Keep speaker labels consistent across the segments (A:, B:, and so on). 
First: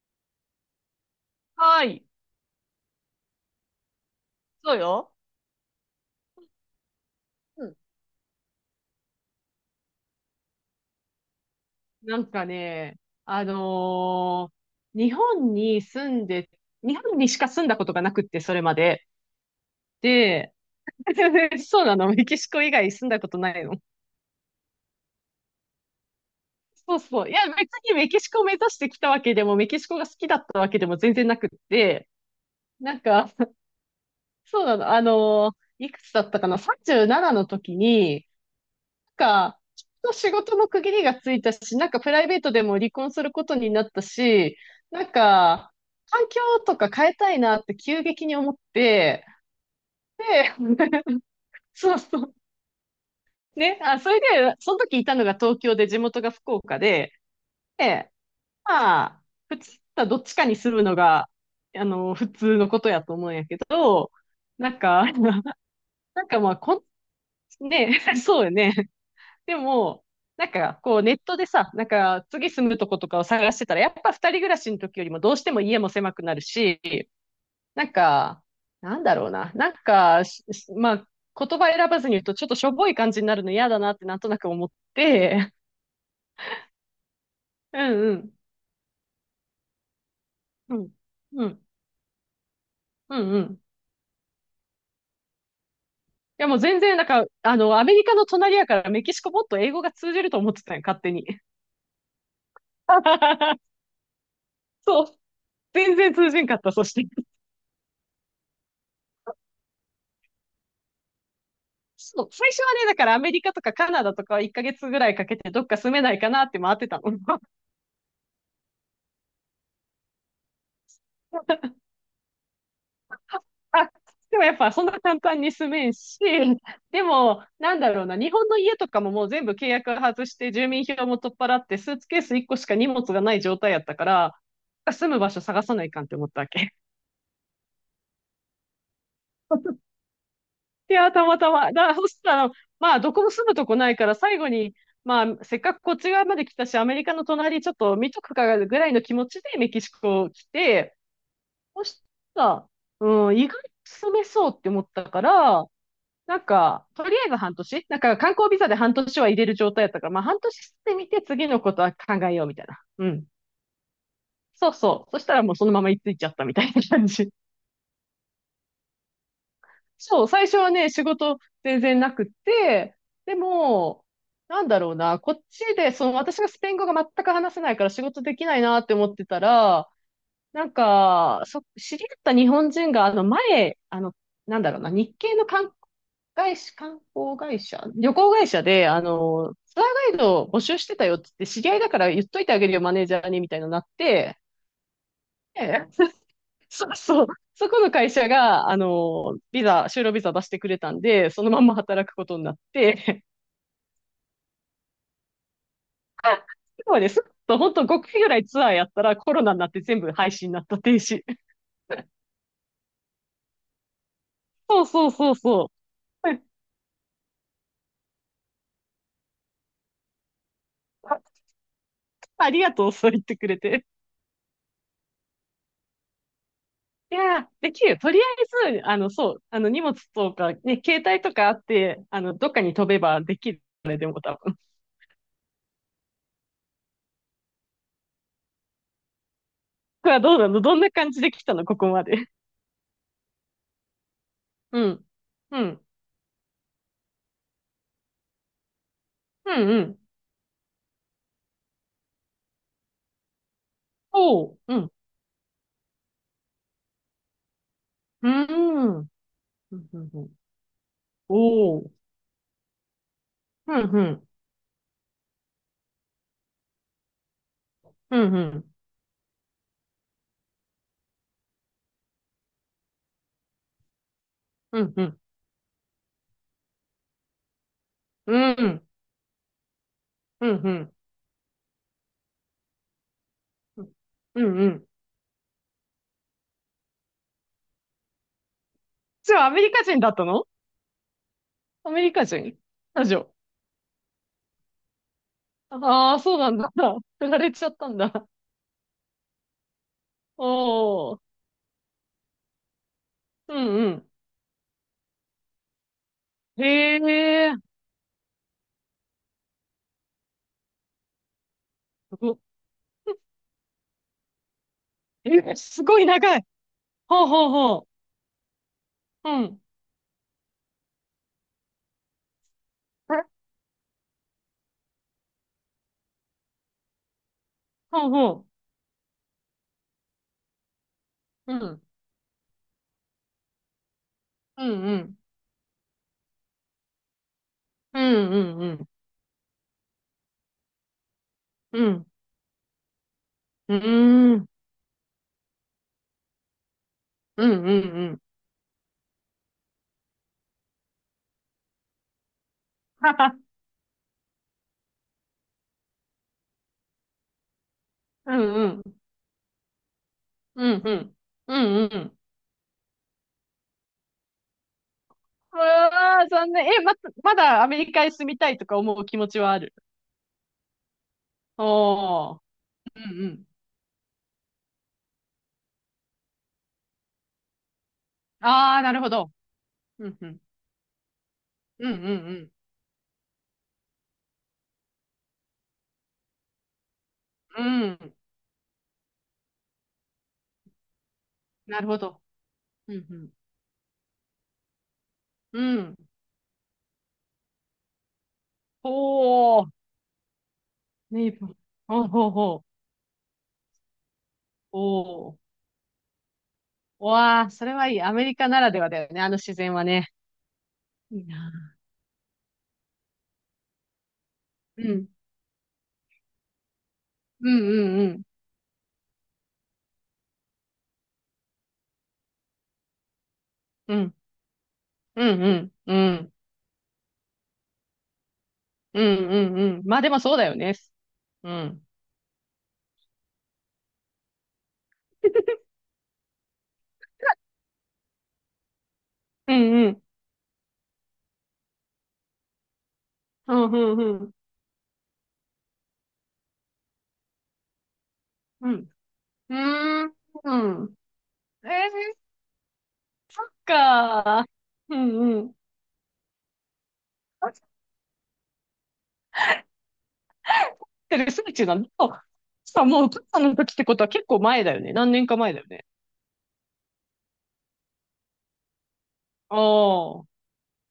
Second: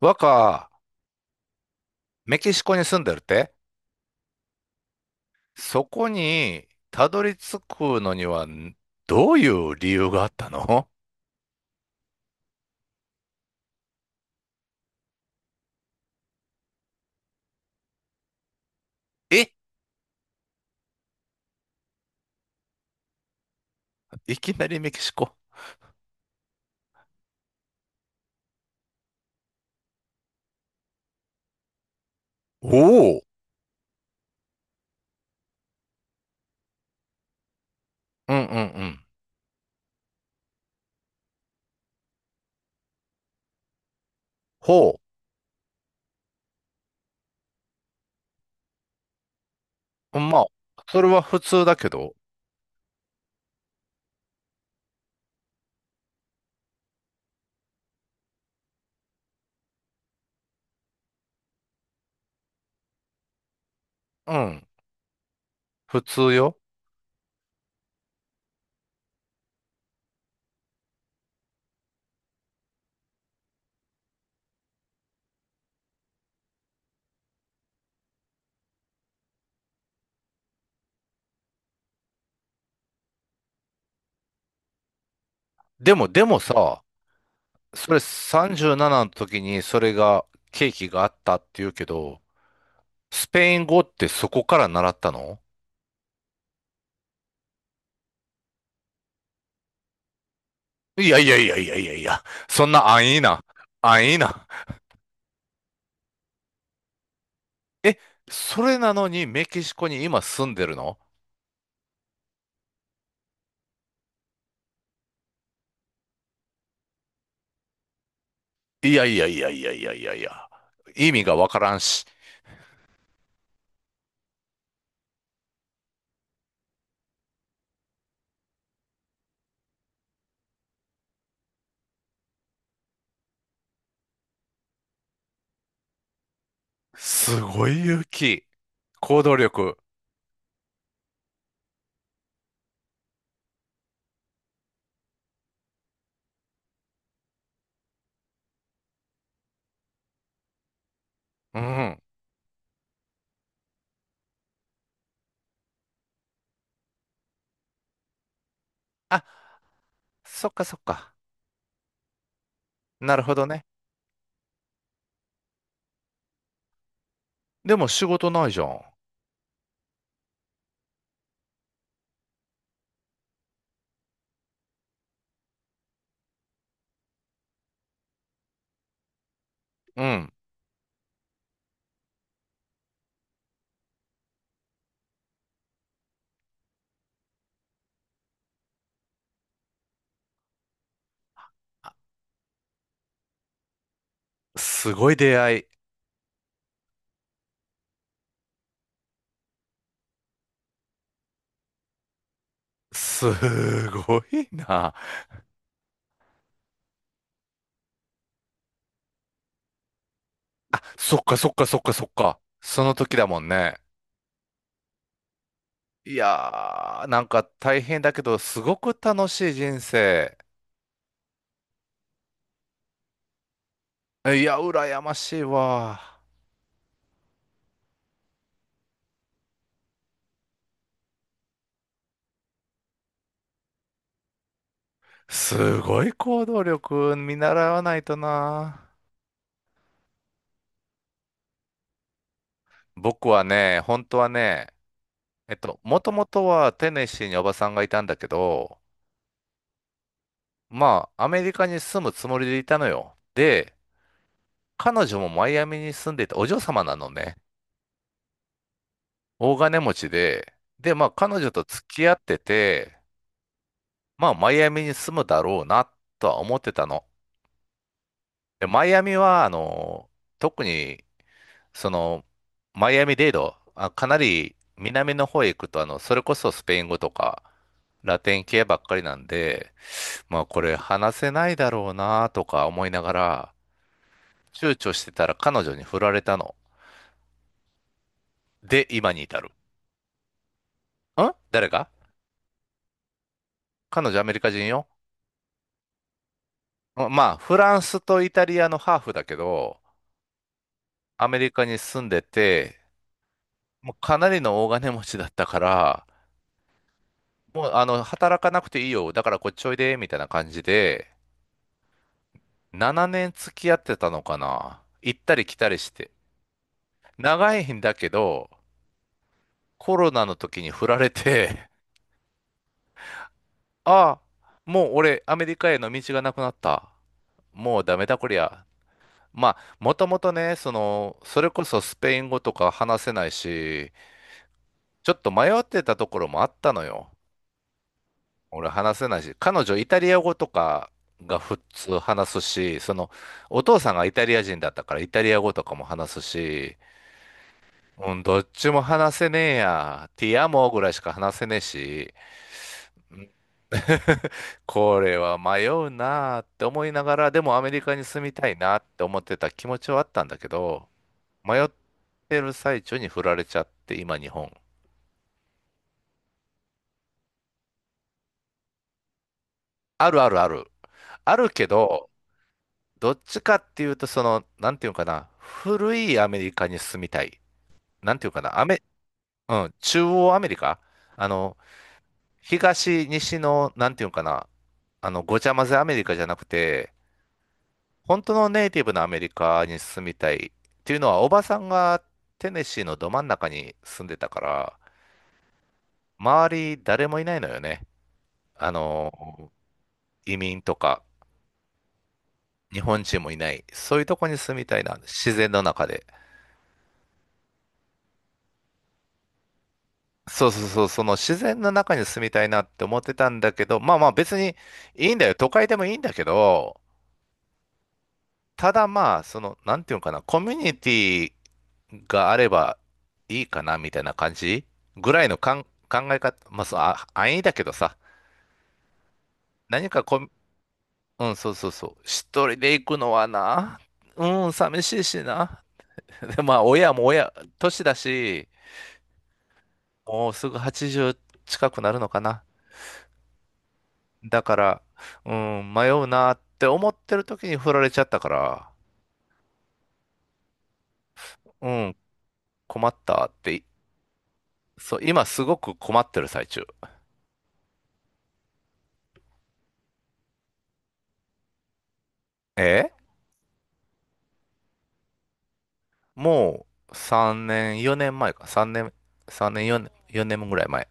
A: 若、
B: はい。
A: メキシコに住んでるって、
B: そうよ。
A: そこにたどり着
B: うん。
A: くのにはどういう理由があったの？
B: なんかね、あのー日本に住んで、日本にしか住んだことがなくって、それまで。
A: え、
B: で、そうなの、メキシコ以外住んだことないの。
A: いきなりメキシコ。
B: そうそう。いや、別にメキシコを目指してきたわけでも、メキシコが好きだったわけでも全然なくって、
A: お
B: なん
A: お。
B: か、そうなの、いくつだったかな？ 37 の時に、
A: うんうんうん。
B: きっと仕事の区切りがついたし、なんかプライベートでも離婚することになったし、
A: ほ
B: なんか、環境とか変えたいなって急激に思って、
A: う。まあ、
B: で、
A: それは 普通だけ
B: そう
A: ど。
B: そう。ね、あ、それで、その時いたのが東京で地元が福岡で、で、まあ、普通はどっちかに住むのが、普通のことやと思うんやけど、
A: うん、
B: なんか、
A: 普
B: なん
A: 通
B: かまあ、
A: よ。
B: ね、そうよね。でも、なんか、こう、ネットでさ、なんか、次住むとことかを探してたら、やっぱ二人暮らしの時よりもどうしても家も狭くなるし、なんか、なんだろうな。なんか、まあ、言葉選ばずに言うと、ちょっとしょぼい感じになるの嫌だなってなんとなく思って、
A: でもさ、
B: う
A: それ
B: んうん。
A: 37の時にそれが、ケー
B: う
A: キ
B: ん。
A: があったって
B: うん。
A: 言うけど、
B: う
A: ス
B: んうん。
A: ペイ
B: い
A: ン語ってそこから習ったの？
B: やもう全然、なんか、アメリカの隣やからメキシコもっと英語が通じると思ってたんよ、勝
A: い
B: 手
A: やい
B: に。
A: やいやいやいやいや、そんな安易な、安易な。
B: そう。全然通じんかった、そして。
A: え、それなのにメキシコに今住んでるの？
B: そう、最初はね、だからアメリカとかカナダとかは1ヶ月ぐらいかけてどっか住めないかなって回ってたの。
A: いやいやいやいやいやいやいや。意味がわからんし。
B: あでもやっぱそんな簡単に住めんし、でもなんだろうな、日本の家とかももう全部契約外して住民票も取っ払ってスーツケース1個しか荷物がない状態やったから、住む場所探さないかんって思ったわけ。
A: すごい勇気。行動力。
B: いや、たまたま。だからそしたら、まあどこも住むとこないから最後に、まあ、せっかくこっち側まで来たし、アメリカの隣ちょっと見とくかぐらいの気持ちでメキシコ来て、
A: う
B: そ
A: ん。
B: したら、うん、意外と住めそうって思ったから、なんか、とりあえず半年、なんか観光ビザで半年
A: あ、
B: は入れる状態だったから、まあ半
A: そっ
B: 年
A: か
B: 住
A: そっ
B: んでみ
A: か。
B: て次のことは考えようみたいな。う
A: なる
B: ん。
A: ほどね。
B: そうそう。そしたらもうそのまま居ついちゃったみたいな感じ。
A: でも仕事ないじゃん。
B: そう、最初はね、仕事全然なくって、でも、なんだろうな、こっちで、その私がスペイン語が全く話せないから仕事できないなって思ってたら、
A: うん。
B: なんか、知り合った日本人が、前、なんだろうな、日系の観光会社、旅行会社で、ツアーガイドを募集してたよって言って知り合いだから言っといてあげるよ、マネージャーに、みたいなのになって、
A: すごい出会い。
B: ええ そうそう、そこの会社が、就労ビザ出してくれたんで、そのまんま働くことになって、
A: すごいな。
B: そうです。と、本当5回ぐらいツアーやったらコロナになって全部廃止になった
A: あ、
B: 停
A: そ
B: 止。
A: っかそっかそっかそっか。その時だもんね。
B: そうそうそうそう。
A: い やー、なんか大変だけど、すごく楽しい人生。
B: ありがとう、そう言ってくれて。
A: いや、羨ましいわ。
B: いやー、できるよ。とりあえず、そう、荷物とか、ね、携帯とかあって、どっかに飛べばできる。ねでも多分。
A: すごい行動力見習わないとな。
B: これはどうなのどんな感じで来たのここまで。
A: 僕はね、本当はね、
B: うん。うん。
A: もともとはテネシーにおばさんがいたんだけど、
B: うんうん。
A: まあ、アメリカに住むつもりでいたのよ。で、
B: おう。うん。
A: 彼女もマイアミに住んでて、お嬢様なのね。
B: うん。うん
A: 大
B: う
A: 金
B: ん
A: 持ち
B: うん
A: で、で、まあ、彼女と
B: お
A: 付
B: う。
A: き合ってて、
B: うんう
A: ま
B: ん。
A: あ、マイアミに住むだろうな、とは思ってたの。
B: うんう
A: で、
B: ん。
A: マイアミは、特にその、マイアミデード、あ、かなり
B: うんう
A: 南
B: ん。
A: の方へ行くと、それこそスペイン語とか、ラ
B: う
A: テン
B: ん
A: 系
B: う
A: ばっ
B: ん。
A: かりなんで、まあ
B: うん
A: こ
B: う
A: れ
B: ん。
A: 話せないだろうなとか思いながら、
B: うんう
A: 躊
B: ん。
A: 躇してたら彼女に振られたの。で、今に
B: じ
A: 至
B: ゃあ、ア
A: る。
B: メリカ人だったの？
A: ん？誰が？
B: アメリカ人ラジオ。
A: 彼女アメリカ人よ。
B: ああ、そうなんだ。
A: まま
B: 振
A: あ、
B: られ
A: フ
B: ちゃ
A: ラ
B: っ
A: ン
B: たん
A: ス
B: だ。
A: とイタリアのハーフだけど、
B: おお。
A: アメリカに住んでて、
B: うんう
A: もう
B: ん。
A: かなりの大金持ちだったから、
B: へえ、
A: もう働かなくていいよ。だからこっちおいで、みたいな感じで、
B: すご、
A: 7年付き合ってたのかな、行ったり
B: え、
A: 来たり
B: す
A: し
B: ごい
A: て。
B: 長い。ほうほう
A: 長いん
B: ほ
A: だけど、
B: う。うん。
A: コロナの時に振られて、
B: え
A: ああ、もう俺アメリカへの道がなくなった。もうダメ
B: ほう
A: だこり
B: ほ
A: ゃ。まあ、もともとね、その、それ
B: う。う
A: こそ
B: ん。
A: スペイン語とか話せないし、
B: うんう
A: ちょ
B: ん。
A: っと迷ってたところもあったのよ。
B: うんうんう
A: 俺
B: ん。
A: 話せないし、彼女イタリア語とかが普
B: う
A: 通
B: ん。
A: 話すし、その、お
B: う
A: 父さんがイタリ
B: ー
A: ア
B: ん。
A: 人だったからイタリア語とかも話すし、
B: うんうんう
A: う
B: ん。
A: ん、どっちも話せねえや。ティアモぐらいしか話せねえし、
B: はは。
A: これは迷うなあって思いながら、でもアメリカに住み
B: う
A: た
B: ん
A: い
B: う
A: なっ
B: ん。
A: て思ってた気持ちはあったんだけ
B: うん
A: ど、
B: うん。う
A: 迷っ
B: んうん。
A: てる最中に振られちゃって、今日本。
B: うわー、残念。え、まだアメリカへ住みたいとか思う気持ちはある？
A: あるあるある。あるけど、
B: おー。うん
A: どっ
B: う
A: ち
B: ん。
A: かっていうと、その、なんていうのかな、古いアメリカに住みたい。なんていうのかな、ア
B: あ
A: メ、
B: ー、なるほど。
A: うん、中
B: うんう
A: 央
B: ん。
A: アメリカあの、
B: うんうん
A: 東、西の、なんていうのかな、ごちゃ混ぜアメリカじゃなくて、
B: うん。うん。
A: 本当のネイティブのアメリカに住みたいっていうのは、おばさん
B: なるほ
A: が
B: ど。
A: テネシーの
B: う
A: ど真ん
B: ん
A: 中に住んでたから、
B: うん。うん。
A: 周り誰もいないのよね。あの、
B: ほー。
A: 移民とか
B: ネイバー。ほうほうほ
A: 日
B: う。
A: 本人もいない。そういうとこに住みた
B: お
A: いな。自
B: お。
A: 然の中で。
B: うわあ、それはいい。アメリカならではだよね。あの自然はね。
A: そうそうそう、その
B: いい
A: 自然の
B: な。
A: 中に住みたいなって思ってたんだけど、まあまあ別に
B: うん。
A: いいんだよ。都会でもいいんだけど、
B: うんうんうん。
A: ただまあ、その、なんていうのかな、コミュニティがあればいいかなみ
B: う
A: たいな
B: ん。
A: 感じぐら
B: う
A: いの
B: んうん
A: 考
B: う
A: え
B: ん。
A: 方、まあ、そう、あ、安易だけどさ、
B: うんうんうん。
A: 何
B: まあ
A: か
B: で
A: コ
B: も
A: ミ、
B: そうだよね。
A: うん、
B: う
A: そうそう
B: ん。
A: そう、一人で行くのはな、うん、寂しいしな。で、まあ、親も親、年だし、
B: うんうん。
A: もうすぐ80近くなるのかな。
B: うんうんうん。
A: だから、うん、迷うなって思ってる時に振られちゃったから、
B: うん。うーん。うん
A: う
B: えー、そ
A: ん、困ったって、
B: っか。う
A: そう、
B: んうん
A: 今
B: うん
A: す
B: うんうーんえーっかうんうん
A: ごく困ってる最中。
B: ってる最中なんだ。さあ、
A: え？
B: もう、お母さんの時ってことは結構前だよね。何年か前だよね。
A: もう3年、4年前か。3年、3
B: あ
A: 年、4年、
B: あ、お
A: 4年ぐらい前。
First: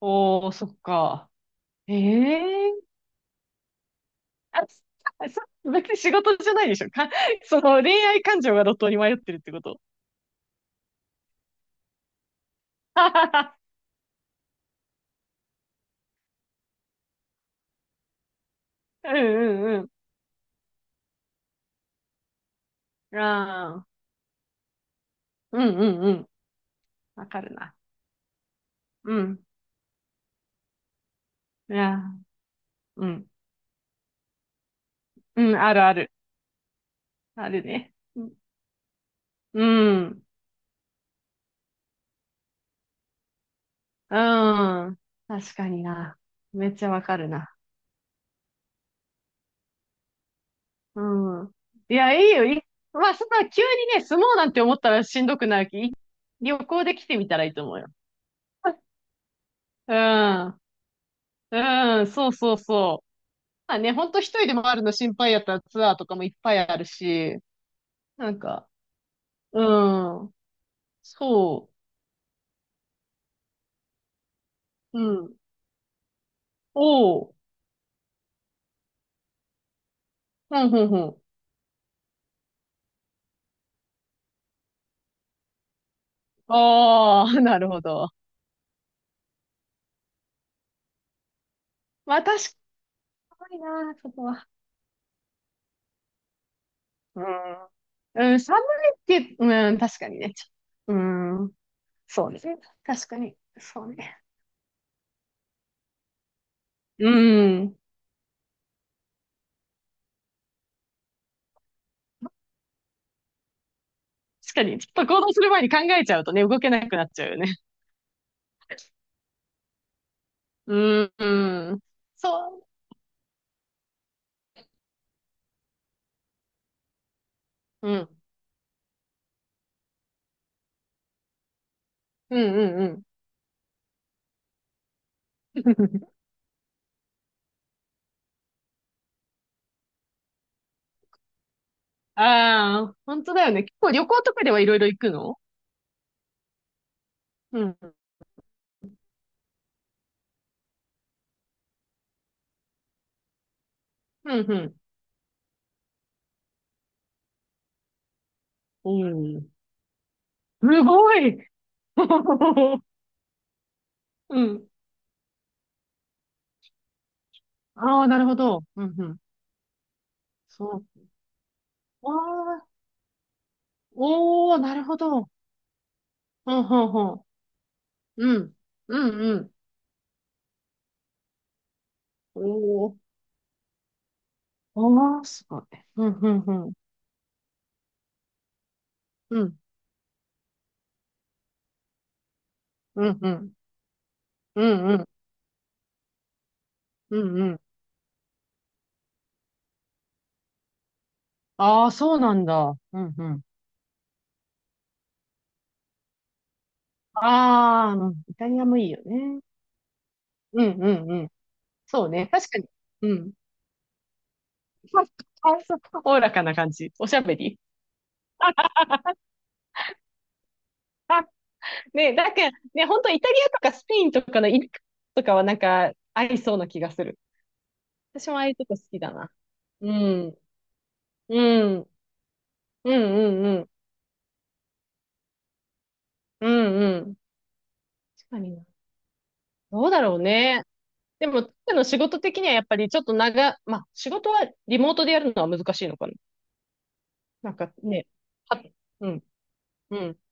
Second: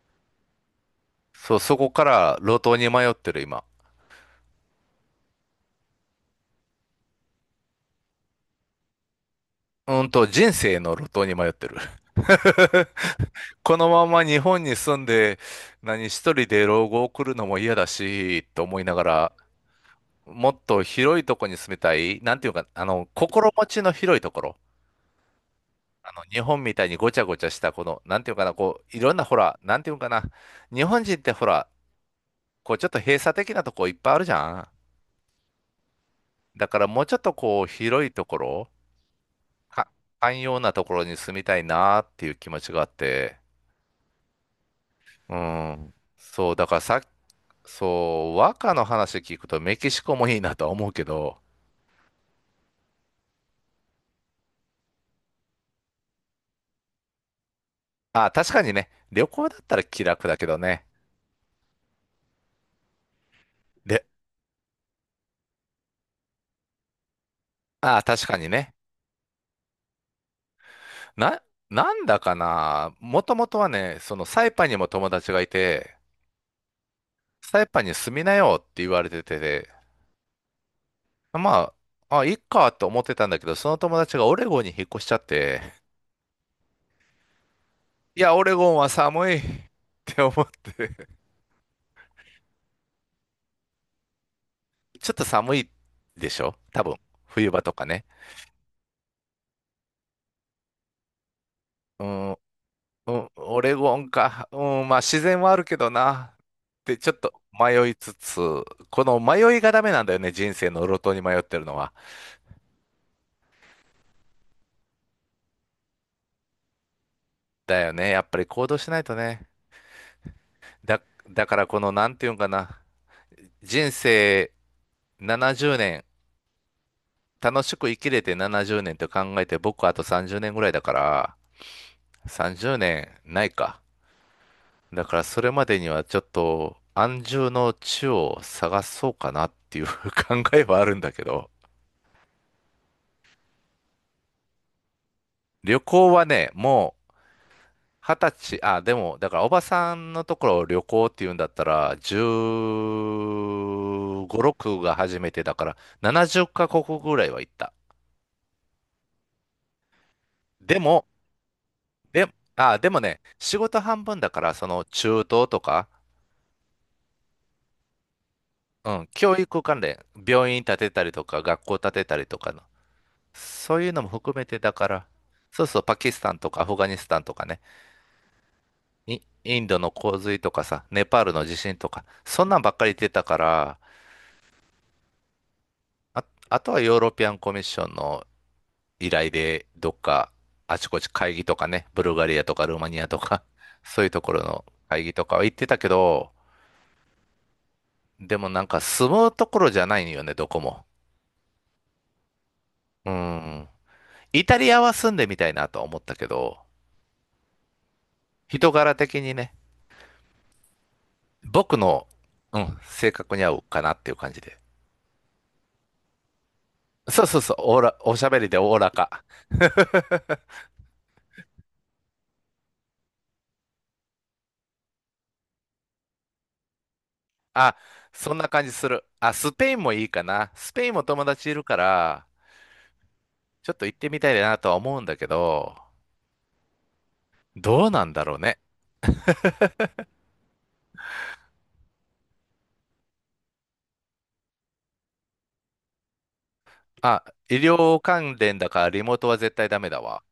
B: ー、そっか。
A: そう、そこから路
B: え
A: 頭
B: え
A: に迷ってる今。
B: あ、そ別に仕事じゃないでしょ。その恋愛感情が路頭に迷ってるってこと？
A: うんと、人生の路頭に迷ってる。このまま日本に住んで、何一人で老後を送るのも嫌だし、と思いなが
B: う
A: ら、
B: んうん
A: もっと広いとこに住みたい。なんていうか、あの、
B: うん。
A: 心持
B: あ
A: ち
B: あ、
A: の広いところ。
B: うんうんう
A: あの、
B: ん。
A: 日本みたいにごちゃ
B: わ
A: ご
B: か
A: ちゃ
B: る
A: した、
B: な。
A: この、なんていうかな、こう、いろ
B: う
A: んな、ほ
B: ん。
A: ら、なんていうかな。日本人ってほら、
B: いや、
A: こう、ちょっと
B: う
A: 閉
B: ん。
A: 鎖的なとこいっぱいあるじゃん。
B: うん、あるある。
A: だからもうちょっと
B: あ
A: こ
B: る
A: う
B: ね。
A: 広い
B: う
A: と
B: ん。
A: ころ、
B: う
A: か
B: ん。
A: 寛容なところに住みたいなっていう気持ちがあって、
B: うん
A: う
B: 確かに
A: ん。
B: な。
A: そう、だ
B: めっ
A: から
B: ちゃ
A: さ、
B: わかるな。
A: そう、和歌の話聞くとメキシコもいいなとは思う
B: う
A: けど、
B: ん。いや、いいよ。まあ、そんな急にね、住もうなんて思ったらしんどくなるき、旅行で来てみたらいいと思うよ。
A: あ、確かにね、旅行だったら
B: う
A: 気楽だけど
B: ん。
A: ね。
B: うん、そうそうそう。まあね、
A: で、
B: ほんと一人で回るの心配やったらツアーとかもいっぱいあるし、
A: あ、確
B: な
A: か
B: ん
A: に
B: か、
A: ね。
B: うん、
A: な、
B: そ
A: なんだかな、もともとはね、そのサイパンにも
B: う、う
A: 友達
B: ん、
A: がいて、
B: おう、
A: サイパンに住みなよって言われてて、
B: ほんほんほん。
A: まあ、あ、いっかと思ってたんだけど、その友達がオレゴンに引っ越しちゃって、
B: ああ、なるほど。
A: いや、オレゴンは寒い って思って。
B: まあ確かにな、そこは。
A: ちょっと寒いでしょ多分。
B: う
A: 冬場
B: ん、
A: とかね。
B: うん、寒いって、うん、確かにね。うん、
A: う
B: そ
A: ん、
B: うね。確
A: う
B: か
A: ん、
B: に、
A: オレ
B: そう
A: ゴン
B: ね。
A: か。うん、まあ自然はあるけどな。ってち
B: う
A: ょっと
B: ん、
A: 迷いつつ、この迷いがダメなんだよね。人生の路頭に迷ってるのは。
B: 確かに、ちょっと行動する前に考えちゃうとね、動けなくなっちゃうよね。
A: だよね。やっぱり行動しな いとね。
B: う
A: だ、
B: ん、
A: だから
B: う
A: こ
B: ん、
A: の、なんていうんか
B: そ
A: な。人生70年、楽し
B: う、
A: く
B: う
A: 生き
B: ん、
A: れて70年って考えて、僕あと30年ぐらいだから、
B: う
A: 30
B: ん、うん、
A: 年ないか。だからそれま
B: う
A: でには
B: ん。
A: ちょっと安住の地を探そうかなっていう 考えはあるんだけど、
B: ああ、本当だよね。結構旅行とかではいろいろ行くの？
A: 旅行はね、もう
B: うん。
A: 二十歳、あ、でも、だからおばさんのところを旅行っていうんだったら、
B: う
A: 15、
B: ん、
A: 6が初めてだから、70カ国ぐらいは行った。
B: うん。うん。
A: で
B: す
A: も、
B: ごい
A: で、あ、でもね、仕事半分だか
B: う
A: ら、そ
B: ん。
A: の中東とか、
B: ああ、なるほど。う
A: う
B: ん、う
A: ん、
B: ん。
A: 教育関連、病院建
B: そ
A: てたりとか、学校建て
B: う。あ
A: たりとかの、
B: あ、
A: そういうのも含め
B: おお、
A: てだ
B: なる
A: か
B: ほ
A: ら、
B: ど。
A: そうそう、パキスタンと
B: う
A: か
B: ん、
A: アフ
B: ほ
A: ガ
B: ん
A: ニ
B: ほ
A: スタン
B: ん。
A: とかね、
B: うん。うん、うん。
A: インドの洪水とかさ、ネパールの地震とか、そんなんばっかり言
B: お
A: ってたから、
B: お。ああ、すごい。うん、
A: あ、
B: うん、
A: あ
B: う
A: と
B: ん。
A: はヨーロピアンコミッションの依頼
B: うん、
A: で、どっかあちこち会議とかね、ブルガリアとかルーマニ
B: う
A: アと
B: ん、う
A: か、
B: ん。
A: そういうところ
B: う
A: の
B: ん、う
A: 会
B: ん。
A: 議とかは行ってたけど、
B: うんうん
A: でもなんか住むところじゃないよね、どこも。
B: ああ、そうなんだ。う
A: う
B: ん、うん。
A: ん。イタリアは住んでみたいなとは思ったけど、
B: ああ、うんイタリア
A: 人
B: もいい
A: 柄
B: よ
A: 的に
B: ね。
A: ね、
B: うん、うん、うん。
A: 僕の、
B: そうね。確
A: う
B: かに。
A: ん、性
B: うん。
A: 格に合うかなっていう感じで。
B: あそうおおらかな感じ。おしゃ
A: そう
B: べ
A: そうそう、
B: り。
A: おしゃべりでおおらか。
B: ね、なんか、ね、本当イタリアとかスペインとかのイルカとかはなんか、合いそうな気がする。
A: あ、
B: 私
A: そ
B: も
A: ん
B: ああ
A: な
B: いう
A: 感
B: と
A: じ
B: こ好
A: す
B: き
A: る。
B: だな。
A: あ、スペイン
B: う
A: もいいか
B: ん。
A: な。スペインも友
B: う
A: 達いるか
B: ん。
A: ら、
B: うんうんう
A: ち
B: ん。
A: ょっと行ってみたいなとは思うんだけど、
B: うんうん。
A: どうなんだ
B: 確
A: ろう
B: かに
A: ね。
B: な。どうだろうね。でも、彼の仕事的にはやっぱりちょっとまあ、仕事はリモートでやるのは難しいのかな。
A: あ、
B: な
A: 医
B: んか
A: 療
B: ね、
A: 関連
B: は、
A: だからリ
B: う
A: モー
B: ん、
A: トは絶対ダメ
B: う
A: だ
B: ん。
A: わ。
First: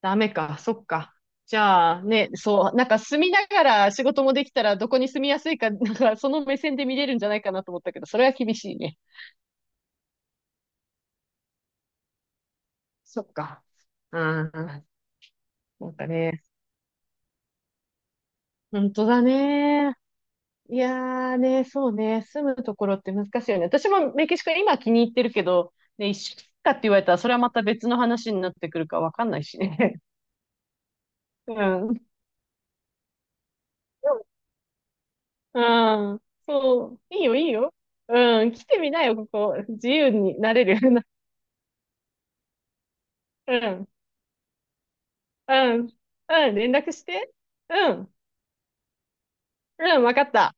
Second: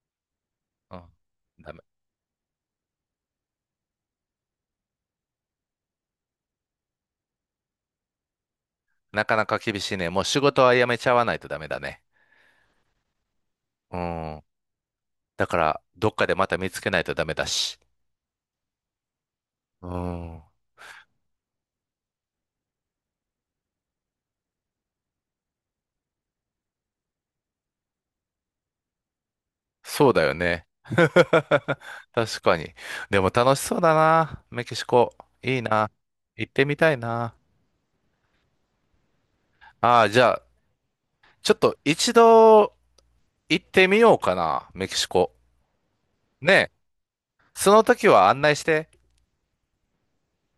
B: ダメか、そっ
A: うん、
B: か。じ
A: ダメ。
B: ゃあね、そう、なんか住みながら仕事もできたらどこに住みやすいか、なんかその目線で見れるんじゃないかなと思ったけど、それは厳しいね。
A: なかなか厳しいね。もう仕事は辞めちゃわないとダメだね。
B: そっか。
A: う
B: う
A: ん。
B: ん、な
A: だから、
B: んか
A: どっかで
B: ね、
A: また見つけないとダメだし。
B: 本当だ
A: う
B: ね。
A: ん。
B: いやーね、そうね、住むところって難しいよね。私もメキシコ今気に入ってるけど、ね、一週間かって言われたらそれはまた別の話になってくるかわかんないしね。
A: そうだよね。
B: う ん。
A: 確かに。でも楽しそうだな。メキシコ。いい
B: う
A: な。
B: ん。
A: 行ってみ
B: そ
A: たい
B: う。いい
A: な。
B: よ、いいよ。うん。来てみなよ、ここ。自
A: ああ、
B: 由
A: じゃ
B: に
A: あ、
B: なれる。
A: ちょっと一度
B: う
A: 行って
B: ん、
A: みようかな。メキシコ。
B: うん、う
A: ね
B: ん、
A: え。
B: 連絡して。
A: その
B: う
A: 時
B: ん、
A: は案内して。
B: うん、わかった。